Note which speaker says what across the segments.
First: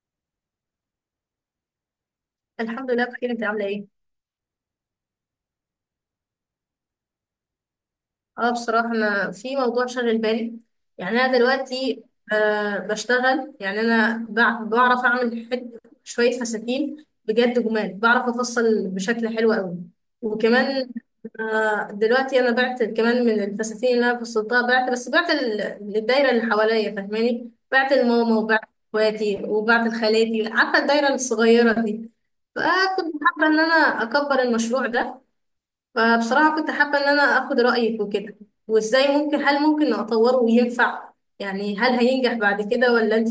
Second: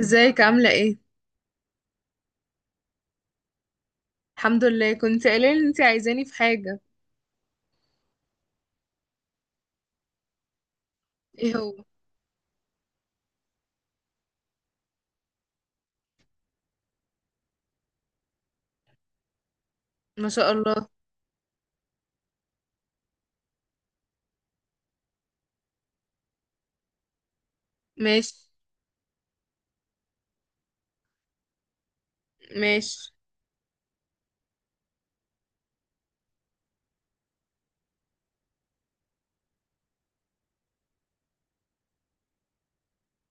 Speaker 1: ازيك عاملة ايه؟
Speaker 2: الحمد لله بخير. انت عامله ايه؟
Speaker 1: الحمد لله، كنت قايلة ان انتي عايزاني في حاجة.
Speaker 2: اه بصراحه انا في موضوع شاغل بالي. يعني انا
Speaker 1: ايه هو؟
Speaker 2: دلوقتي بشتغل. يعني انا بعرف اعمل حت شويه فساتين بجد جمال. بعرف افصل بشكل حلو قوي.
Speaker 1: ما شاء الله.
Speaker 2: وكمان دلوقتي انا بعت كمان من الفساتين اللي انا فصلتها. بعت، بس بعت للدايره اللي حواليا، فاهماني؟ بعت
Speaker 1: ماشي.
Speaker 2: لماما وبعت اخواتي وبعت لخالاتي، عارفه الدايره الصغيره دي.
Speaker 1: ماشي.
Speaker 2: فكنت حابه ان انا اكبر المشروع ده. فبصراحة كنت حابة إن أنا أخد رأيك وكده، وإزاي هل ممكن أطوره وينفع. يعني هل هينجح بعد كده، ولا أنت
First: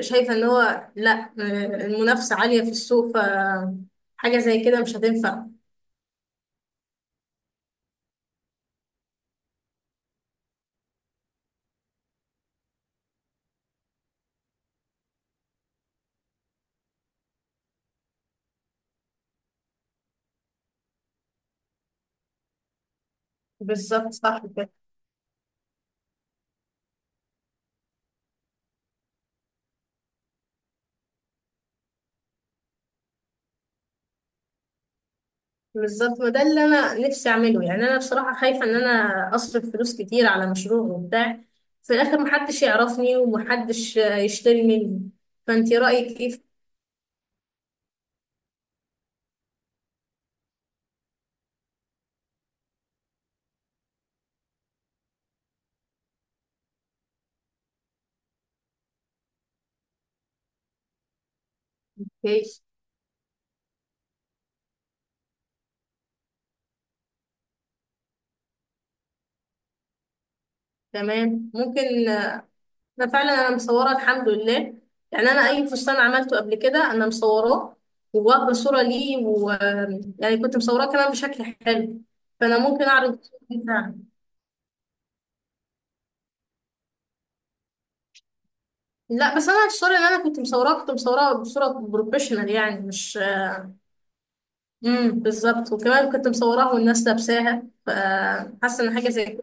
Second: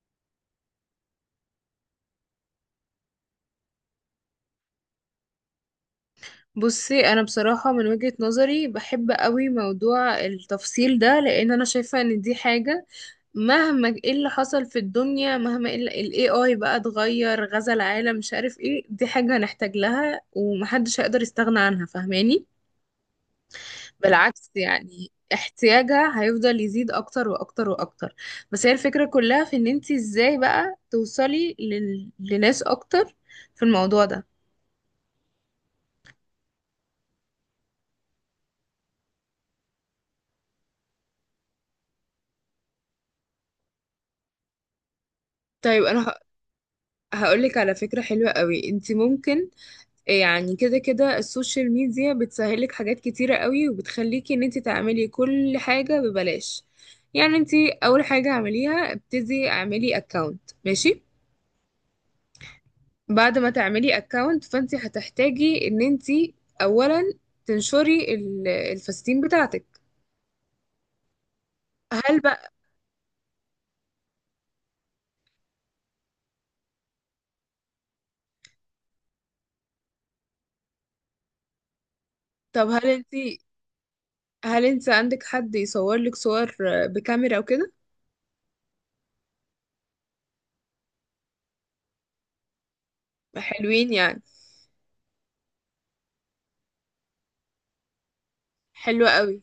Speaker 2: شايفة إن هو لأ؟ المنافسة عالية في السوق، فحاجة زي كده مش هتنفع.
Speaker 1: بصي، انا بصراحة من وجهة نظري بحب قوي موضوع التفصيل ده لان انا شايفة ان دي حاجة مهما ايه اللي حصل في الدنيا، مهما ال AI بقى اتغير، غزا العالم مش عارف ايه، دي حاجة هنحتاج لها ومحدش هيقدر يستغنى عنها، فاهماني؟
Speaker 2: بالظبط صح
Speaker 1: بالعكس،
Speaker 2: كده.
Speaker 1: يعني احتياجها هيفضل يزيد اكتر واكتر واكتر. بس هي الفكرة كلها في ان انت ازاي بقى توصلي لناس اكتر في الموضوع ده.
Speaker 2: بالظبط، وده اللي أنا نفسي أعمله. يعني أنا بصراحة خايفة إن أنا أصرف فلوس كتير على مشروع وبتاع، في الآخر محدش يعرفني ومحدش يشتري مني. فأنت
Speaker 1: طيب انا
Speaker 2: رأيك إيه؟
Speaker 1: هقولك على فكرة حلوة قوي، انت ممكن يعني كده كده السوشيال ميديا بتسهلك حاجات كتيرة قوي وبتخليكي ان انت تعملي كل حاجة ببلاش. يعني انت اول حاجة اعمليها ابتدي اعملي اكاونت، ماشي.
Speaker 2: الكيس؟
Speaker 1: بعد ما تعملي اكونت فانت هتحتاجي ان انت اولا تنشري الفساتين بتاعتك.
Speaker 2: تمام، ممكن.
Speaker 1: هل بقى؟
Speaker 2: ده فعلا انا مصوره الحمد لله. يعني انا اي فستان عملته قبل كده انا مصوراه وواخده صوره ليه، و يعني كنت مصوراه كمان بشكل حلو. فانا
Speaker 1: طب
Speaker 2: ممكن
Speaker 1: هل انت،
Speaker 2: اعرض الصورة دي فعلا.
Speaker 1: هل انت عندك حد يصور لك صور بكاميرا وكده؟
Speaker 2: لا، بس انا الصوره اللي انا كنت مصوراه بصوره بروفيشنال. يعني مش
Speaker 1: حلوين يعني.
Speaker 2: بالظبط، وكمان كنت مصوراها والناس لابساها، فحاسه ان حاجه
Speaker 1: حلوة
Speaker 2: زي.
Speaker 1: قوي.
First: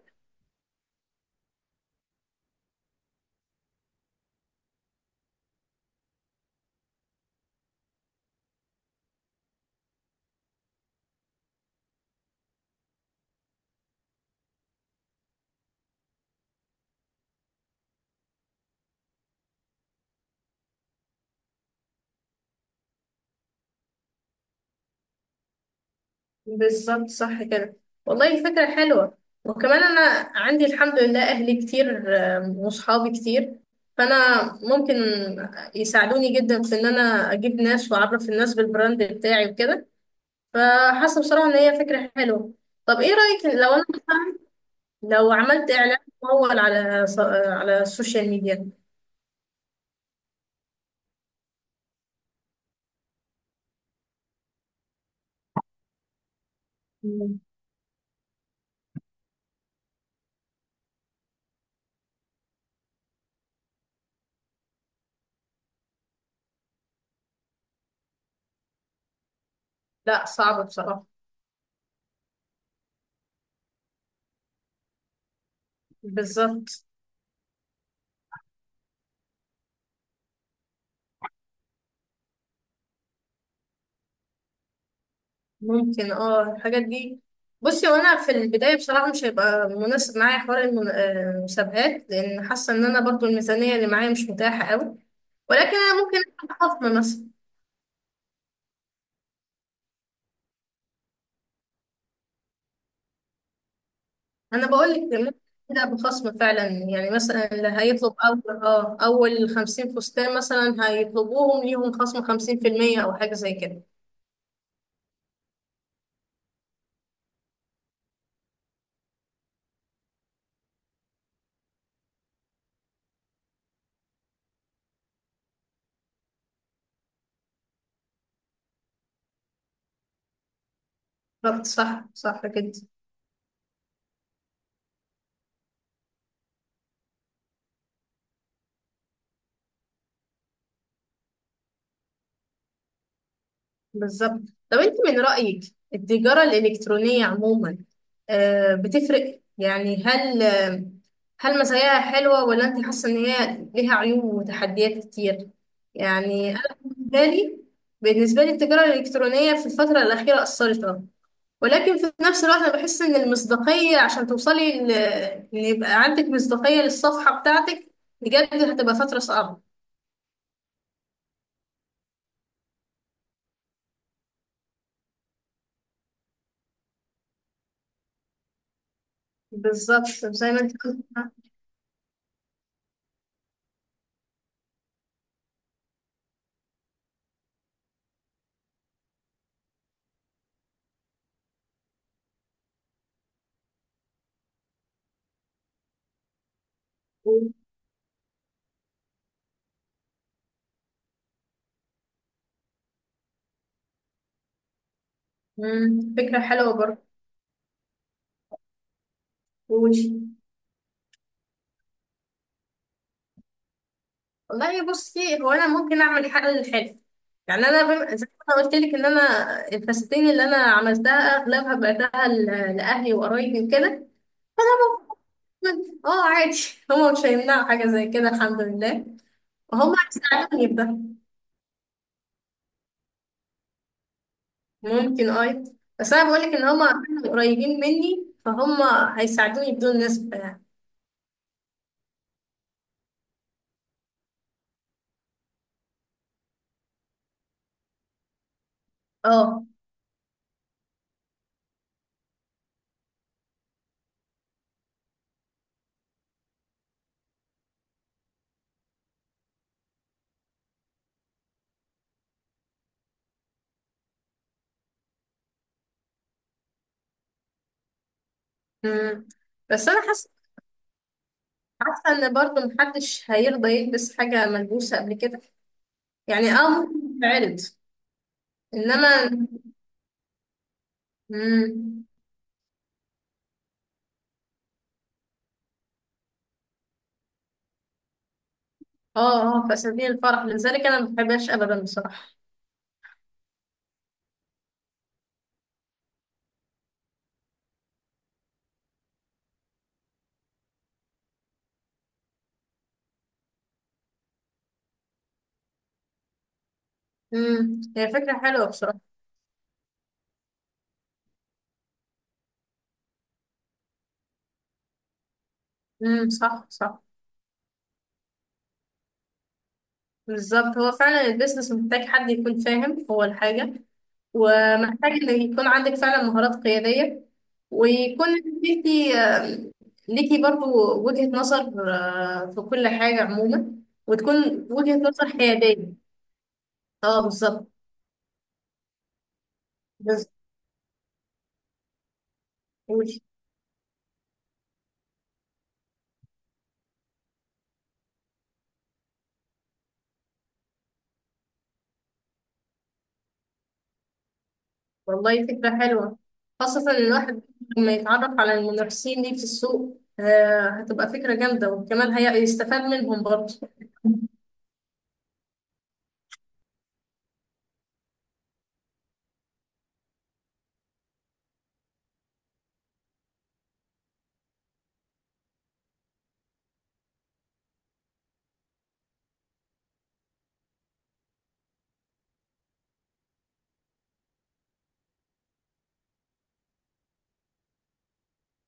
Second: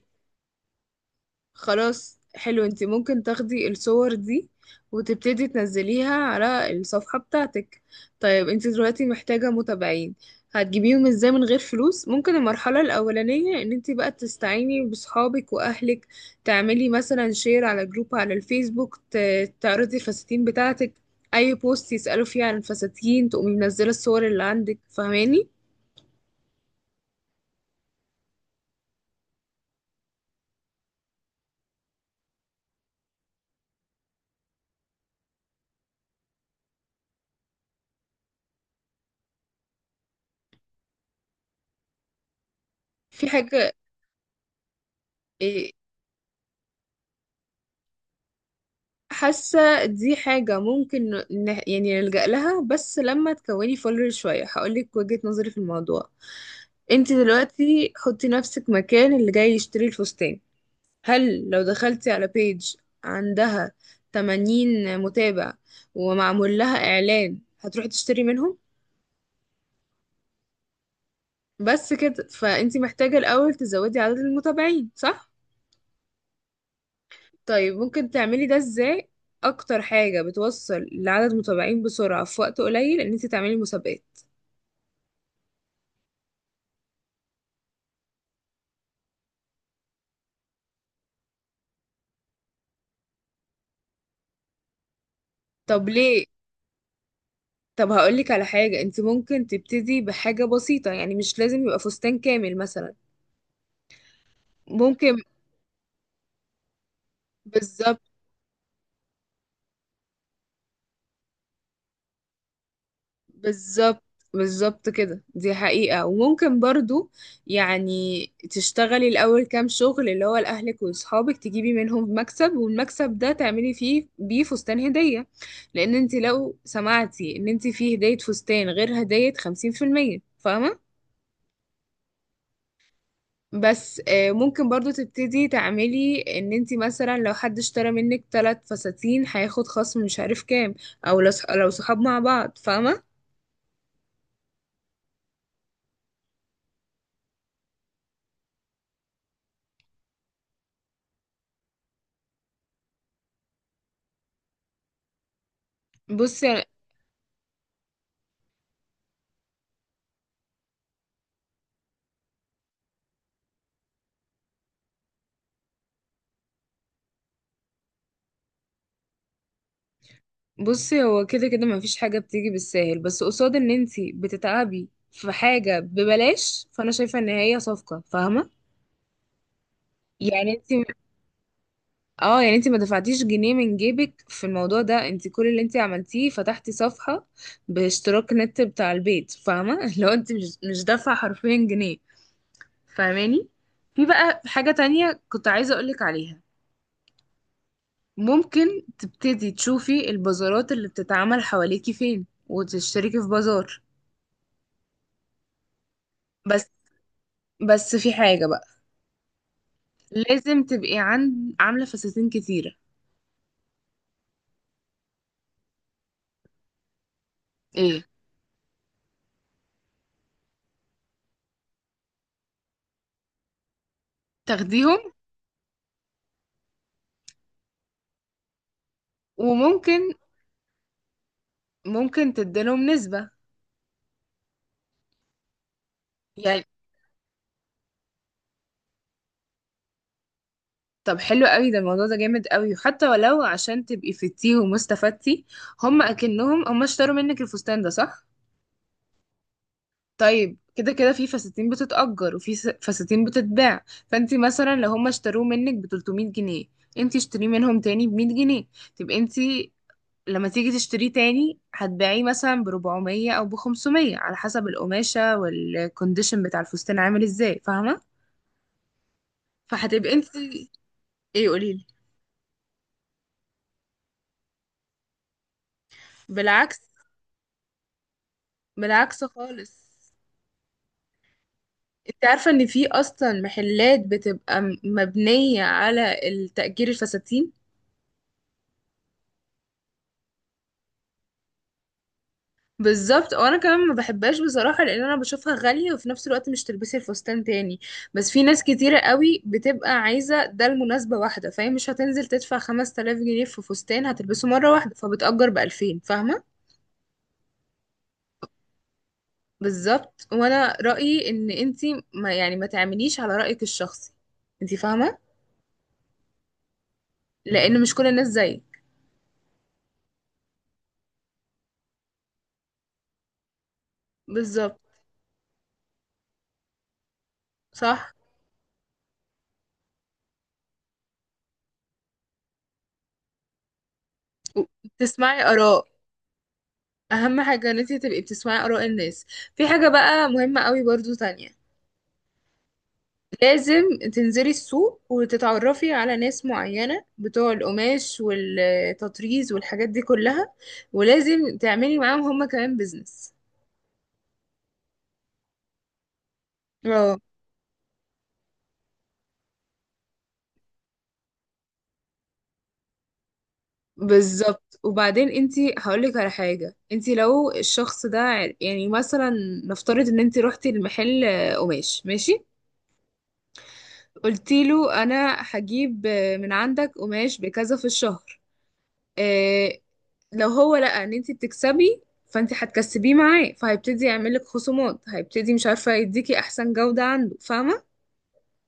Speaker 1: خلاص حلو، انت ممكن تاخدي الصور دي وتبتدي تنزليها على الصفحة بتاعتك. طيب انت دلوقتي محتاجة متابعين، هتجيبيهم ازاي من غير فلوس؟ ممكن المرحلة الأولانية ان انت بقى تستعيني بصحابك وأهلك، تعملي مثلا شير على جروب على الفيسبوك، تعرضي الفساتين بتاعتك. أي بوست يسألوا فيه عن الفساتين تقومي منزلة الصور اللي عندك، فاهماني؟
Speaker 2: بالظبط صح كده. والله فكرة حلوة. وكمان أنا عندي الحمد لله أهلي كتير وصحابي كتير. فأنا ممكن يساعدوني جدا في إن أنا أجيب ناس وأعرف الناس بالبراند بتاعي وكده. فحاسة بصراحة إن هي فكرة حلوة. طب إيه
Speaker 1: في
Speaker 2: رأيك لو
Speaker 1: حاجة،
Speaker 2: أنا مثلاً لو
Speaker 1: إيه،
Speaker 2: عملت إعلان ممول على السوشيال ميديا؟
Speaker 1: حاسة دي حاجة ممكن يعني نلجأ لها، بس لما تكوني فولر شوية هقولك وجهة نظري في الموضوع. انت
Speaker 2: مم.
Speaker 1: دلوقتي حطي نفسك مكان اللي جاي يشتري الفستان، هل لو دخلتي على بيج عندها 80 متابع ومعمول لها إعلان هتروحي تشتري منهم؟
Speaker 2: لا، صعب بصراحة.
Speaker 1: بس كده، فانت محتاجة الأول تزودي عدد المتابعين، صح؟
Speaker 2: بالظبط.
Speaker 1: طيب ممكن تعملي ده ازاي؟ أكتر حاجة بتوصل لعدد متابعين بسرعة في وقت قليل إن انت تعملي مسابقات.
Speaker 2: ممكن الحاجات دي. بصي، وانا في البدايه بصراحه مش هيبقى مناسب معايا حوار المسابقات، لان حاسه ان انا برضو الميزانيه اللي معايا مش متاحه قوي. ولكن
Speaker 1: طب
Speaker 2: انا ممكن
Speaker 1: ليه؟
Speaker 2: اخد خصم مثلا.
Speaker 1: طب هقولك على حاجة، انت ممكن تبتدي بحاجة بسيطة، يعني مش لازم يبقى فستان كامل مثلا.
Speaker 2: انا بقول
Speaker 1: ممكن.
Speaker 2: لك ممكن ابدا بخصم فعلا. يعني مثلا اللي
Speaker 1: بالظبط.
Speaker 2: هيطلب اول 50 فستان مثلا هيطلبوهم، ليهم خصم 50% او حاجه زي كده.
Speaker 1: بالظبط. بالظبط كده، دي حقيقة. وممكن برضو يعني تشتغلي الأول كام شغل اللي هو لأهلك وأصحابك تجيبي منهم مكسب، والمكسب ده تعملي فيه بيه فستان هدية، لأن انت لو سمعتي ان انت فيه هدية فستان غير هدية 50%، فاهمة؟
Speaker 2: بالظبط صح صح كده.
Speaker 1: بس ممكن برضو تبتدي تعملي ان انتي مثلا لو حد اشترى منك 3 فساتين هياخد خصم مش عارف كام، او لو صحاب مع بعض، فاهمة؟
Speaker 2: بالظبط. طب انت من رأيك التجارة الإلكترونية عموما بتفرق؟ يعني هل هل مزاياها حلوة، ولا انت حاسة ان هي ليها عيوب وتحديات كتير؟ يعني
Speaker 1: بصي
Speaker 2: انا بالنسبة لي، التجارة الإلكترونية في الفترة الأخيرة أثرت اه ولكن في نفس الوقت انا بحس ان المصداقية، عشان توصلي ان يبقى عندك مصداقية للصفحة بتاعتك، بجد هتبقى فترة صعبة.
Speaker 1: بصي هو كده كده مفيش حاجة بتيجي بالساهل، بس قصاد ان انتي بتتعبي في حاجة ببلاش فانا شايفة ان هي صفقة، فاهمة؟
Speaker 2: بالظبط،
Speaker 1: يعني
Speaker 2: زي ما انت
Speaker 1: انتي
Speaker 2: قلت.
Speaker 1: اه يعني انتي ما دفعتيش جنيه من جيبك في الموضوع ده، انتي كل اللي انتي عملتيه فتحتي صفحة باشتراك نت بتاع البيت، فاهمة؟ لو انتي مش دافعة حرفيا جنيه. فاهماني؟ في بقى حاجة تانية كنت عايزة أقولك عليها، ممكن تبتدي تشوفي البازارات اللي بتتعمل حواليكي فين وتشتركي في بازار.
Speaker 2: فكرة
Speaker 1: بس،
Speaker 2: حلوة برضه.
Speaker 1: في حاجة بقى،
Speaker 2: قولي.
Speaker 1: لازم تبقي عند عاملة فساتين كتيرة.
Speaker 2: والله بصي، هو انا ممكن اعمل حاجه للحلو. يعني انا
Speaker 1: ايه؟
Speaker 2: زي ما انا قلت لك ان انا الفساتين اللي انا عملتها اغلبها بعتها لاهلي وقرايبي وكده. فانا
Speaker 1: تاخديهم.
Speaker 2: ممكن عادي. هما مش هيمنعوا حاجه زي كده، الحمد لله. وهم
Speaker 1: وممكن
Speaker 2: هيساعدوني بده.
Speaker 1: ممكن تديلهم نسبة
Speaker 2: ممكن اه بس انا بقول لك
Speaker 1: يعني.
Speaker 2: ان هما كانوا قريبين مني، فهم هيساعدوني بدون نسبه يعني.
Speaker 1: طب حلو قوي ده، الموضوع ده جامد قوي، وحتى ولو عشان تبقي فتيه ومستفدتي هم اكنهم هم اشتروا منك الفستان ده، صح.
Speaker 2: اه.
Speaker 1: طيب كده كده في فساتين بتتأجر وفي فساتين بتتباع، فانت مثلا لو هم اشتروه منك ب 300 جنيه، انت اشتريه منهم تاني ب 100 جنيه. تبقى انت لما تيجي تشتريه تاني هتبيعيه مثلا ب 400 او ب 500 على حسب القماشة والكونديشن بتاع الفستان عامل ازاي، فاهمة؟
Speaker 2: أمم. بس انا
Speaker 1: فهتبقى انت.
Speaker 2: حاسه
Speaker 1: ايه قوليلي.
Speaker 2: حاسه ان برضه محدش هيرضى يلبس حاجه ملبوسه قبل كده. يعني
Speaker 1: بالعكس.
Speaker 2: ممكن تتعرض، انما
Speaker 1: بالعكس خالص.
Speaker 2: مم.
Speaker 1: انت عارفة ان في اصلا محلات بتبقى مبنية على التأجير الفساتين.
Speaker 2: اه اه، في اساليب الفرح، لذلك انا ما بحبهاش ابدا بصراحه.
Speaker 1: بالظبط، وانا كمان ما بحبهاش بصراحه، لان انا بشوفها غاليه وفي نفس الوقت مش تلبسي الفستان تاني. بس في ناس كتيره قوي بتبقى عايزه ده لمناسبه واحده، فهي مش هتنزل تدفع 5000 جنيه في فستان هتلبسه مره واحده، فبتأجر ب 2000، فاهمه؟
Speaker 2: هي فكره حلوه بصراحه.
Speaker 1: بالظبط، وانا رأيي ان انتي ما يعني ما تعمليش على رأيك الشخصي، انتي فاهمه؟
Speaker 2: صح صح،
Speaker 1: لان مش كل الناس زيك.
Speaker 2: بالظبط. هو فعلا البيزنس محتاج حد يكون فاهم هو الحاجه،
Speaker 1: بالظبط
Speaker 2: ومحتاج ان يكون عندك فعلا مهارات قياديه،
Speaker 1: صح.
Speaker 2: ويكون ليكي آه، ليكي برضو وجهه نظر في كل حاجه عموما، وتكون وجهه نظر
Speaker 1: تسمعي آراء.
Speaker 2: حياديه. اه،
Speaker 1: اهم
Speaker 2: بالظبط.
Speaker 1: حاجه ان انتي تبقي بتسمعي آراء الناس. في حاجه
Speaker 2: بالظبط.
Speaker 1: بقى مهمه قوي برضو تانية، لازم تنزلي السوق وتتعرفي على ناس معينة بتوع القماش والتطريز والحاجات دي كلها، ولازم تعملي معاهم هما كمان بيزنس.
Speaker 2: والله فكرة حلوة، خاصة إن
Speaker 1: اه
Speaker 2: الواحد لما يتعرف على المنافسين دي في السوق هتبقى فكرة جامدة، وكمان هي يستفاد منهم برضه.
Speaker 1: بالظبط، وبعدين انتي هقولك على حاجة، انتي لو الشخص ده يعني مثلا نفترض ان انتي روحتي المحل قماش ماشي، قلتيله انا هجيب من عندك قماش بكذا في الشهر. إيه، لو هو لقى ان انت بتكسبي فانت هتكسبيه معاه فهيبتدي يعملك خصومات، هيبتدي مش عارفة يديكي احسن جودة عنده، فاهمة؟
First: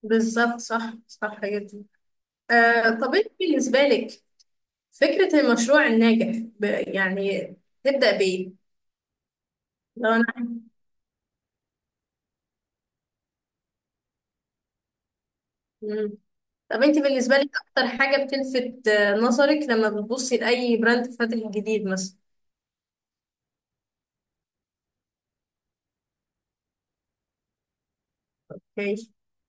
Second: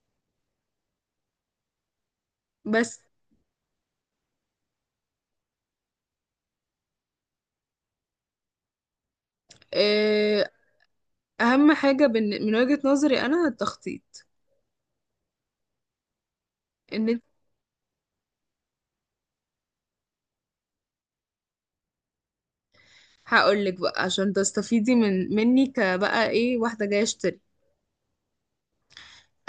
Speaker 2: بالظبط، صح صح جدا.
Speaker 1: بس
Speaker 2: طب أنت بالنسبة لك فكرة المشروع الناجح يعني تبدأ بإيه؟ لو أنا
Speaker 1: إيه، اهم حاجة من وجهة نظري انا التخطيط.
Speaker 2: مم. طب أنت
Speaker 1: ان
Speaker 2: بالنسبة لك أكتر حاجة بتلفت نظرك لما بتبصي لأي براند فاتح جديد مثلا؟
Speaker 1: هقول لك بقى عشان تستفيدي من مني كبقى ايه واحدة جاية اشتري.
Speaker 2: أوكي.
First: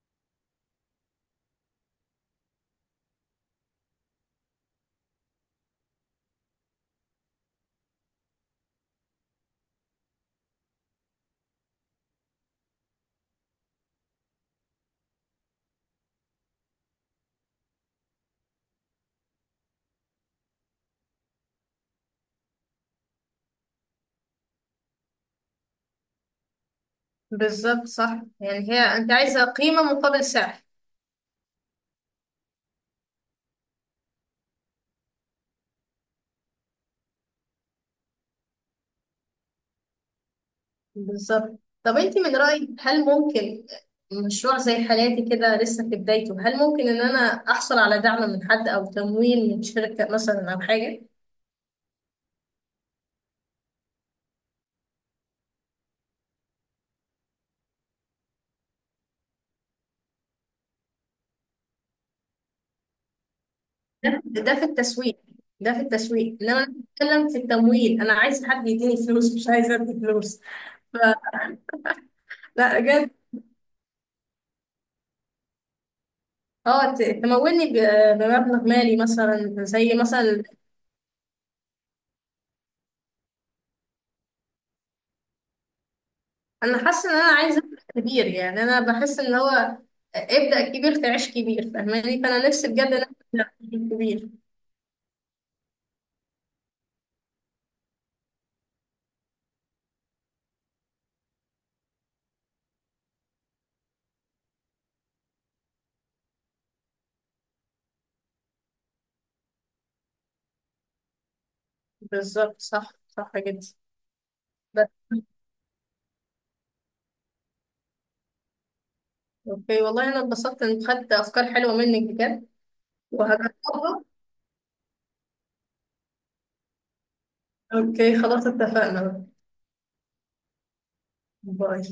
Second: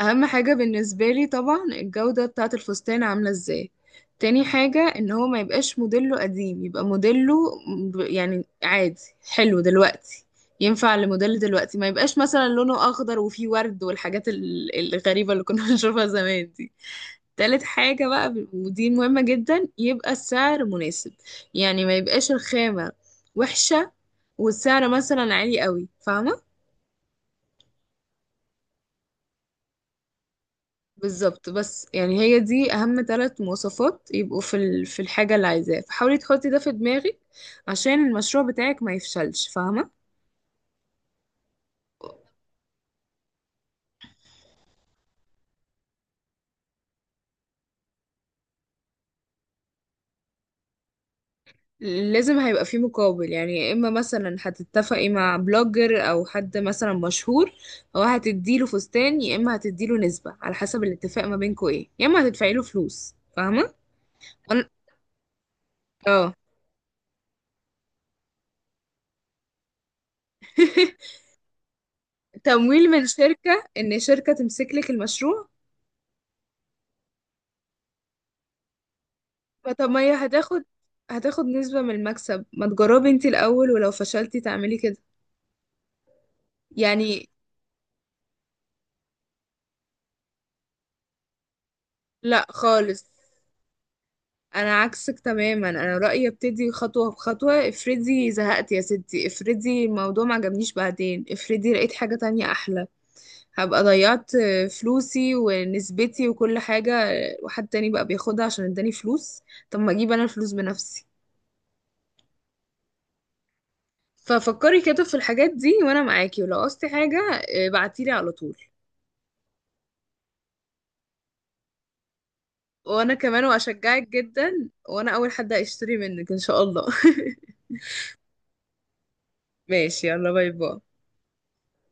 Speaker 1: اهم حاجة بالنسبة لي طبعا الجودة بتاعة الفستان عاملة ازاي. تاني حاجة ان هو ما يبقاش موديله قديم، يبقى موديله يعني عادي، حلو دلوقتي، ينفع لموديل دلوقتي، ما يبقاش مثلا لونه اخضر وفيه ورد والحاجات الغريبة اللي كنا بنشوفها زمان دي. تالت حاجة بقى ودي مهمة جدا، يبقى السعر مناسب، يعني ما يبقاش الخامة وحشة والسعر مثلا عالي قوي، فاهمة؟
Speaker 2: بالظبط صح، يعني هي أنت عايزة قيمة مقابل سعر.
Speaker 1: بالظبط، بس يعني هي دي اهم 3 مواصفات يبقوا في في الحاجه اللي عايزاها، فحاولي تحطي ده في دماغك عشان المشروع بتاعك ما يفشلش، فاهمه؟
Speaker 2: بالظبط. طب انت من رأيك هل ممكن مشروع زي حالاتي كده لسه في بدايته، هل ممكن ان انا احصل على دعم من حد او تمويل من شركة مثلا او حاجة؟
Speaker 1: لازم هيبقى فيه مقابل يعني، يا اما مثلا هتتفقي مع بلوجر او حد مثلا مشهور هو هتديله فستان، يا اما هتديله نسبه على حسب الاتفاق ما بينكوا ايه، يا اما هتدفعي له فلوس، فاهمه؟
Speaker 2: ده في
Speaker 1: أنا-
Speaker 2: التسويق ده في
Speaker 1: اه
Speaker 2: التسويق انما انا بتكلم في التمويل. انا عايز حد يديني فلوس، مش عايزه ادي فلوس. فلا
Speaker 1: تمويل من
Speaker 2: بجد.
Speaker 1: شركه، ان شركه تمسك لك المشروع.
Speaker 2: اه، تمولني بمبلغ مالي مثلا،
Speaker 1: ما طب
Speaker 2: زي
Speaker 1: ما هي
Speaker 2: مثلا.
Speaker 1: هتاخد نسبة من المكسب، ما تجربي انتي الأول ولو فشلتي تعملي كده
Speaker 2: انا حاسه ان
Speaker 1: يعني.
Speaker 2: انا عايزه أبدأ كبير. يعني انا بحس ان هو ابدأ كبير تعيش كبير، فاهماني؟
Speaker 1: لا
Speaker 2: فانا نفسي بجد ان
Speaker 1: خالص،
Speaker 2: انا ابدأ كبير.
Speaker 1: أنا عكسك تماما، أنا رأيي ابتدي خطوة بخطوة، افرضي زهقت يا ستي، افرضي الموضوع ما عجبنيش، بعدين افرضي لقيت حاجة تانية أحلى، هبقى ضيعت فلوسي ونسبتي وكل حاجة، وحد تاني بقى بياخدها عشان اداني فلوس، طب ما اجيب أنا الفلوس بنفسي.
Speaker 2: بالظبط، صح صح جدا.
Speaker 1: ففكري
Speaker 2: بس
Speaker 1: كده في الحاجات دي، وأنا معاكي، ولو قصتي حاجة اه، بعتيلي على طول.
Speaker 2: اوكي، والله انا اتبسطت ان خدت افكار حلوه منك بجد،
Speaker 1: وانا كمان
Speaker 2: وهجربها.
Speaker 1: واشجعك جدا، وانا اول حد هيشتري منك ان شاء الله
Speaker 2: اوكي خلاص، اتفقنا.
Speaker 1: ماشي، يلا باي باي.
Speaker 2: باي.